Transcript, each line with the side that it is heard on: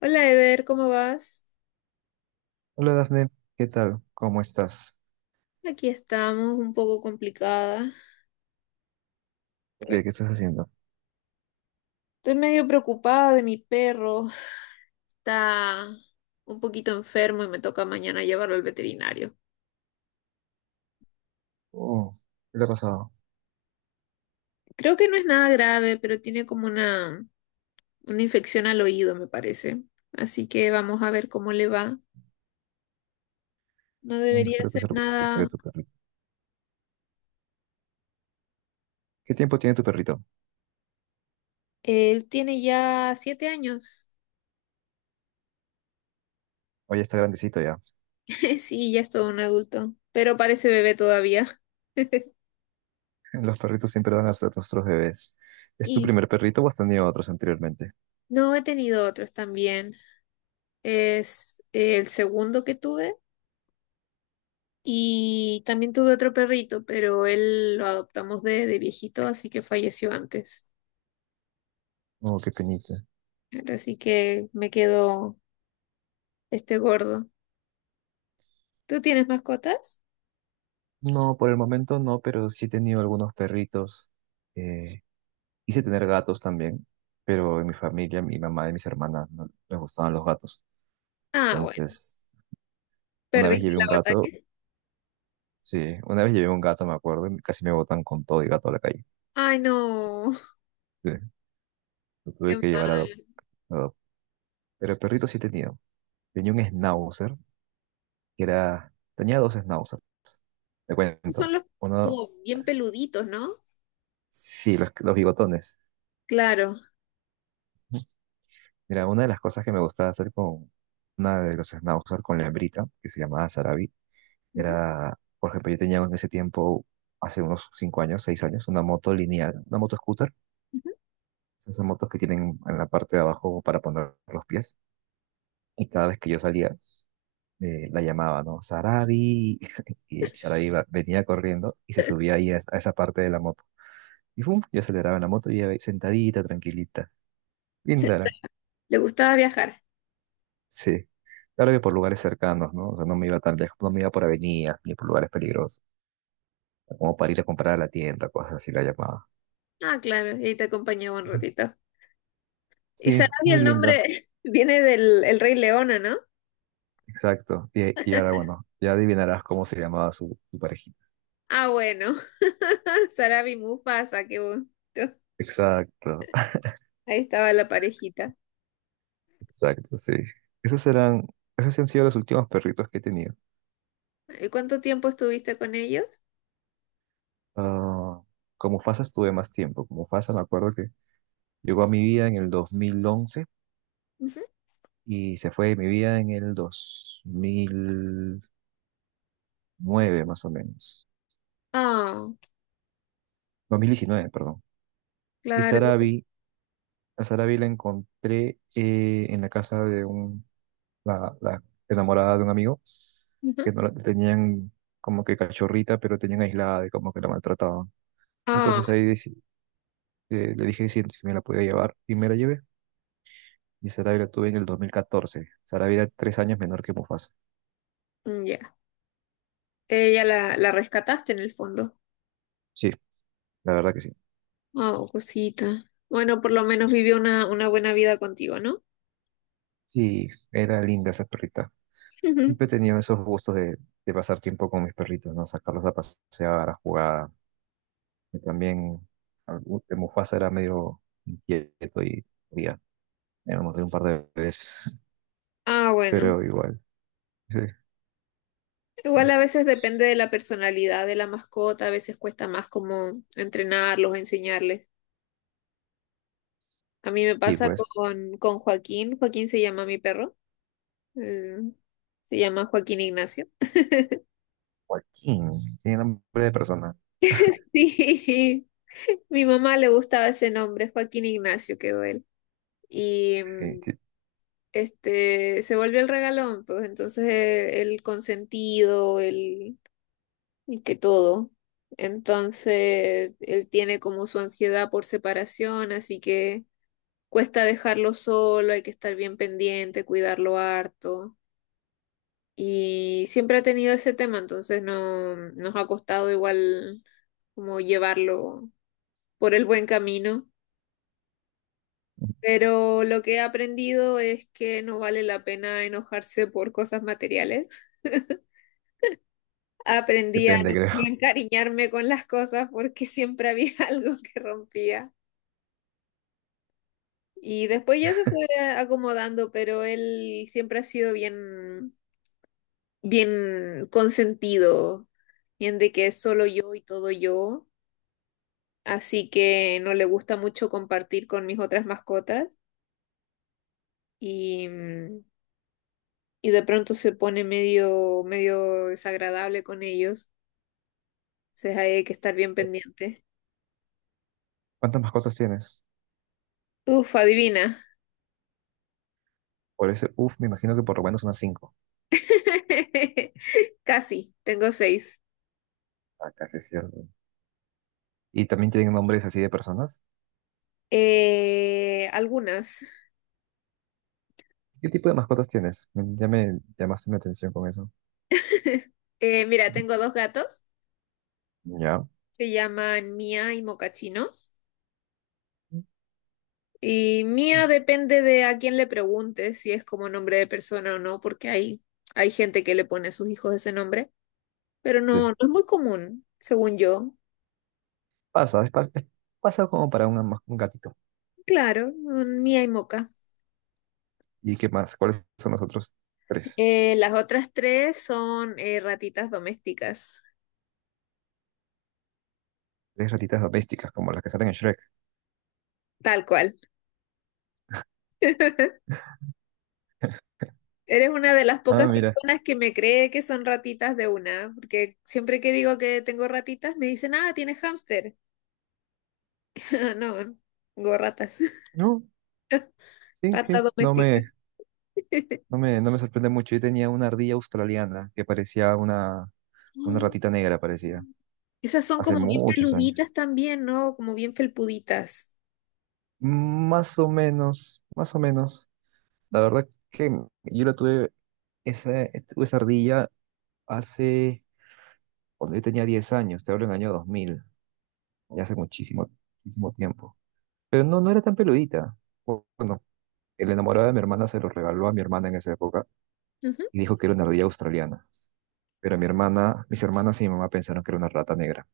left: Hola Eder, ¿cómo vas?
right: Hola Dafne, ¿qué tal? ¿Cómo estás?
left: Aquí estamos, un poco complicada.
right: ¿Qué estás haciendo?
left: Estoy medio preocupada de mi perro. Está un poquito enfermo y me toca mañana llevarlo al veterinario.
right: Oh, ¿qué le ha pasado?
left: Creo que no es nada grave, pero tiene como una infección al oído, me parece. Así que vamos a ver cómo le va. No
right: Mm,
left: debería
right: espero que
left: ser
right: se recupere
left: nada.
right: tu perrito. ¿Qué tiempo tiene tu perrito?
left: Él tiene ya 7 años.
right: Oye, está grandecito ya.
left: Sí, ya es todo un adulto, pero parece bebé todavía.
right: Los perritos siempre van a ser nuestros bebés. ¿Es tu
left: Y
right: primer perrito o has tenido otros anteriormente?
left: no he tenido otros también. Es el segundo que tuve. Y también tuve otro perrito, pero él lo adoptamos de viejito, así que falleció antes.
right: Oh, qué penita.
left: Así que me quedó este gordo. ¿Tú tienes mascotas?
right: No, por el momento no, pero sí he tenido algunos perritos. Eh, quise tener gatos también, pero en mi familia, mi mamá y mis hermanas no les gustaban los gatos.
left: Ah, bueno.
right: Entonces, una vez
left: ¿Perdiste
right: llevé
left: la
right: un gato
left: batalla?
right: sí, una vez llevé un gato, me acuerdo, y casi me botan con todo y gato a la calle.
left: Ay, no.
right: Sí, lo
left: Qué
right: tuve que llevar
left: mal.
right: a adop- pero perrito sí tenía. Tenía un schnauzer, tenía dos schnauzers, te cuento.
left: Son los
right: Uno,
left: como bien peluditos, ¿no?
right: sí, los bigotones.
left: Claro.
right: Mira, una de las cosas que me gustaba hacer con una de los schnauzers, con la hembrita, que se llamaba Sarabi,
left: Ujú,
right: era, por ejemplo, yo tenía en ese tiempo, hace unos 5 años, 6 años, una moto lineal, una moto scooter.
left: ujú.
right: Esas motos que tienen en la parte de abajo para poner los pies. Y cada vez que yo salía, la llamaba, ¿no? Sarabi. Y venía corriendo y se subía ahí a esa parte de la moto. Y pum, yo aceleraba la moto y iba ahí sentadita, tranquilita. Linda, era,
left: ¿Le gustaba viajar?
right: sí. Claro que por lugares cercanos, ¿no? O sea, no me iba tan lejos, no me iba por avenidas ni por lugares peligrosos. Como para ir a comprar a la tienda, cosas así la llamaba.
left: Ah, claro. Y te acompañaba un ratito. Y
right: Sí,
left: Sarabia
right: muy
left: el
right: linda,
left: nombre viene del el Rey León, ¿o no?
right: exacto. Y ahora, bueno, ya adivinarás cómo se llamaba su parejita.
left: Ah, bueno. Sarabi Mufasa, qué bonito.
right: Exacto,
left: Ahí estaba la parejita.
right: exacto, sí. Esos eran, esos sí han sido los últimos perritos que he tenido.
left: ¿Y cuánto tiempo estuviste con ellos?
right: Ah, como FASA estuve más tiempo. Como FASA me acuerdo que llegó a mi vida en el 2011
left: Ujú.
right: y se fue de mi vida en el 2009 más o menos.
left: Ah,
right: 2019, perdón. Y
left: claro.
right: Sarabi, a Sarabi la encontré en la casa de la enamorada de un amigo
left: Ujú.
right: que no la tenían como que cachorrita, pero tenían aislada y como que la maltrataban.
left: Ah,
right: Entonces ahí deci- le dije si me la podía llevar y me la llevé. Y Sarabia la tuve en el 2014. Sarabia era 3 años menor que Mufasa.
left: mm, ya. Ella la rescataste en el fondo.
right: Sí, la verdad que sí.
left: Oh, cosita. Bueno, por lo menos vivió una buena vida contigo, ¿no?
right: Sí, era linda esa perrita.
left: Ujú.
right: Siempre he tenido esos gustos de pasar tiempo con mis perritos, ¿no? Sacarlos a pasear, a jugar. Y también Mufasa era medio inquieto y ya, me lo mordió un par de veces,
left: Ah, bueno.
right: pero igual. Sí,
left: Igual a veces depende de la personalidad de la mascota, a veces cuesta más como entrenarlos, enseñarles. A mí me
right: sí,
left: pasa
right: pues,
left: con Joaquín. Joaquín se llama mi perro. Mm, Se llama Joaquín Ignacio.
right: Joaquín, tiene nombre de persona.
left: Sí, mi mamá le gustaba ese nombre, Joaquín Ignacio quedó él. Y
right: Sí, sí,
left: este se volvió el regalón, pues entonces el consentido, el que todo. Entonces él tiene como su ansiedad por separación, así que cuesta dejarlo solo, hay que estar bien pendiente, cuidarlo harto. Y siempre ha tenido ese tema, entonces no nos ha costado igual como llevarlo por el buen camino. Pero lo que he aprendido es que no vale la pena enojarse por cosas materiales. Aprendí a
right: depende,
left: no
right: creo.
left: encariñarme con las cosas porque siempre había algo que rompía. Y después ya se fue acomodando, pero él siempre ha sido bien, bien consentido, bien de que es solo yo y todo yo. Así que no le gusta mucho compartir con mis otras mascotas. Y y de pronto se pone medio desagradable con ellos. Entonces ahí hay que estar bien pendiente.
right: ¿Cuántas mascotas tienes?
left: Uf, adivina.
right: Por ese, uff, me imagino que por lo menos unas cinco.
left: Casi, tengo seis.
right: Ah, casi es cierto. Y también tienen nombres así de personas.
left: Algunas.
right: ¿Qué tipo de mascotas tienes? Ya me llamaste mi atención con eso.
left: Mira, tengo dos gatos.
right: Ya.
left: Se llaman Mía y Mocachino. Y Mía depende de a quién le preguntes si es como nombre de persona o no, porque hay gente que le pone a sus hijos ese nombre. Pero
right: Sí.
left: no, no es muy común, según yo.
right: Pasa, es pas- es- pasa como para un gatito.
left: Claro, mm, Mía y Moca.
right: ¿Y qué más? ¿Cuáles son los otros tres?
left: Las otras tres son ratitas domésticas,
right: Tres ratitas domésticas, como las que salen en Shrek.
left: tal cual. Eres una de las
right: Ah,
left: pocas
right: mira.
left: personas que me cree que son ratitas de una, porque siempre que digo que tengo ratitas me dicen, ah, tienes hámster. No, tengo ratas,
right: No, sí, sí.
left: rata doméstica.
right: No me sorprende mucho. Yo tenía una ardilla australiana que parecía una
left: Oh.
right: ratita negra, parecía.
left: Esas son
right: Hace
left: como bien
right: muchos años.
left: peluditas también, ¿no? Como bien felpuditas.
right: Más o menos, más o menos. La verdad que yo la esa, tuve esa ardilla hace, cuando yo tenía 10 años, te hablo en el año 2000 ya hace muchísimo, muchísimo tiempo. Pero no, no era tan peludita. Bueno, el enamorado de mi hermana se lo regaló a mi hermana en esa época
left: Ujú.
right: y dijo que era una ardilla australiana. Pero mis hermanas y mi mamá pensaron que era una rata negra.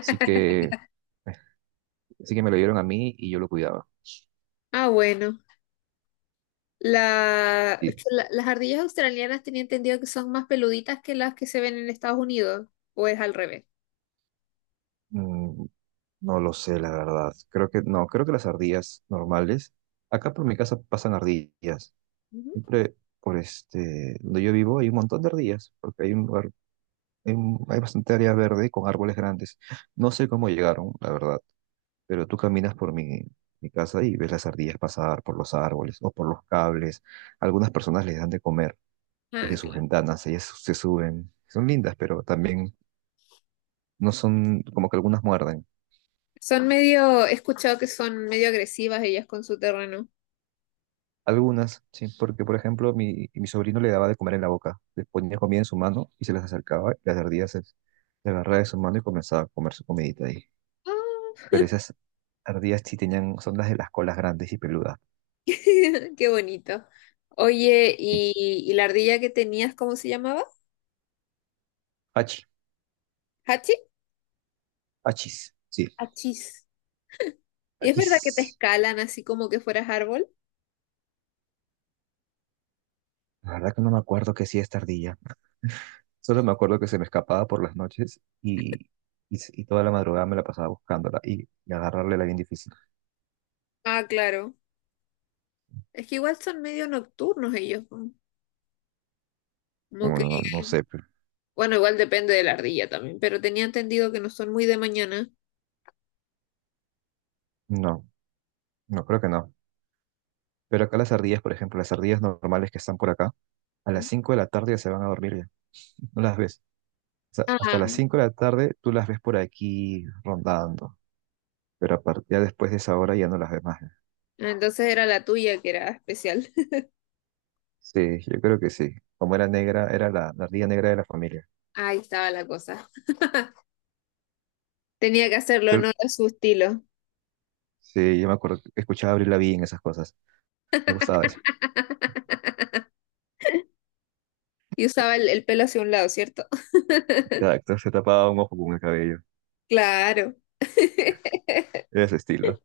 right: Así que, eh, así que me lo dieron a mí y yo lo cuidaba.
left: Ah, bueno. La-
right: Sí.
left: las ardillas australianas tenía entendido que son más peluditas que las que se ven en Estados Unidos, o es al revés.
right: Mm, no lo sé, la verdad. Creo que no, creo que las ardillas normales, acá por mi casa pasan ardillas.
left: Ujú.
right: Siempre donde yo vivo hay un montón de ardillas, porque hay un lugar, hay bastante área verde con árboles grandes. No sé cómo llegaron, la verdad, pero tú caminas por mi casa y ves las ardillas pasar por los árboles o por los cables. Algunas personas les dan de comer
left: Ah,
right: desde sus
left: claro.
right: ventanas, ellas se suben. Son lindas, pero también no son como que algunas muerden.
left: Son medio, he escuchado que son medio agresivas ellas con su terreno.
right: Algunas, sí, porque por ejemplo mi sobrino le daba de comer en la boca, le ponía comida en su mano y se las acercaba y le agarraba de su mano y comenzaba a comer su comidita ahí.
left: Ah,
right: Pero esas ardillas sí tenían, son las de las colas grandes y peludas.
left: qué bonito. Oye,
right: Sí.
left: ¿y la ardilla que tenías, cómo se llamaba?
right: Hachi,
left: ¿Hachi?
right: hachis, sí,
left: Hachis. ¿Es verdad
right: hachis.
left: que te escalan así como que fueras árbol?
right: La verdad que no me acuerdo qué hacía esta ardilla. Solo me acuerdo que se me escapaba por las noches y toda la madrugada me la pasaba buscándola y agarrarle era bien difícil.
left: Ah, claro. Es que igual son medio nocturnos ellos, ¿no? como que
right: Bueno, no, no sé, pero-
left: Bueno, igual depende de la ardilla también, pero tenía entendido que no son muy de mañana.
right: no, no creo que no. Pero acá las ardillas, por ejemplo, las ardillas normales que están por acá, a las 5 de la tarde ya se van a dormir ya. No las ves. O sea, hasta las
left: Ah,
right: 5 de la tarde tú las ves por aquí rondando. Pero ya después de esa hora ya no las ves más.
left: entonces era la tuya que era especial.
right: Sí, yo creo que sí. Como era negra, era la ardilla negra de la familia.
left: Ahí estaba la cosa. Tenía que hacerlo
right: Pero-
left: honor a su estilo.
right: sí, yo me acuerdo, que escuchaba a Avril Lavigne, esas cosas. Me gustaba eso.
left: Y usaba el pelo hacia un lado, ¿cierto?
right: Exacto, se tapaba un ojo con el cabello.
left: Claro,
right: Era Ese estilo.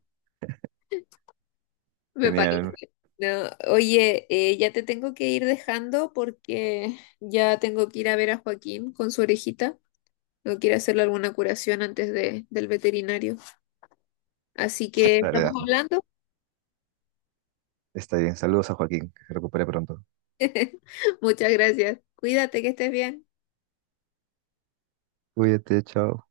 left: me parece.
right: Genial.
left: No, oye, ya te tengo que ir dejando porque ya tengo que ir a ver a Joaquín con su orejita. No quiere hacerle alguna curación antes del veterinario. Así que
right: Dale,
left: estamos
right: Dafne.
left: hablando.
right: Está bien. Saludos a Joaquín, que se recupere pronto.
left: Muchas gracias. Cuídate, que estés bien.
right: Cuídate, chao.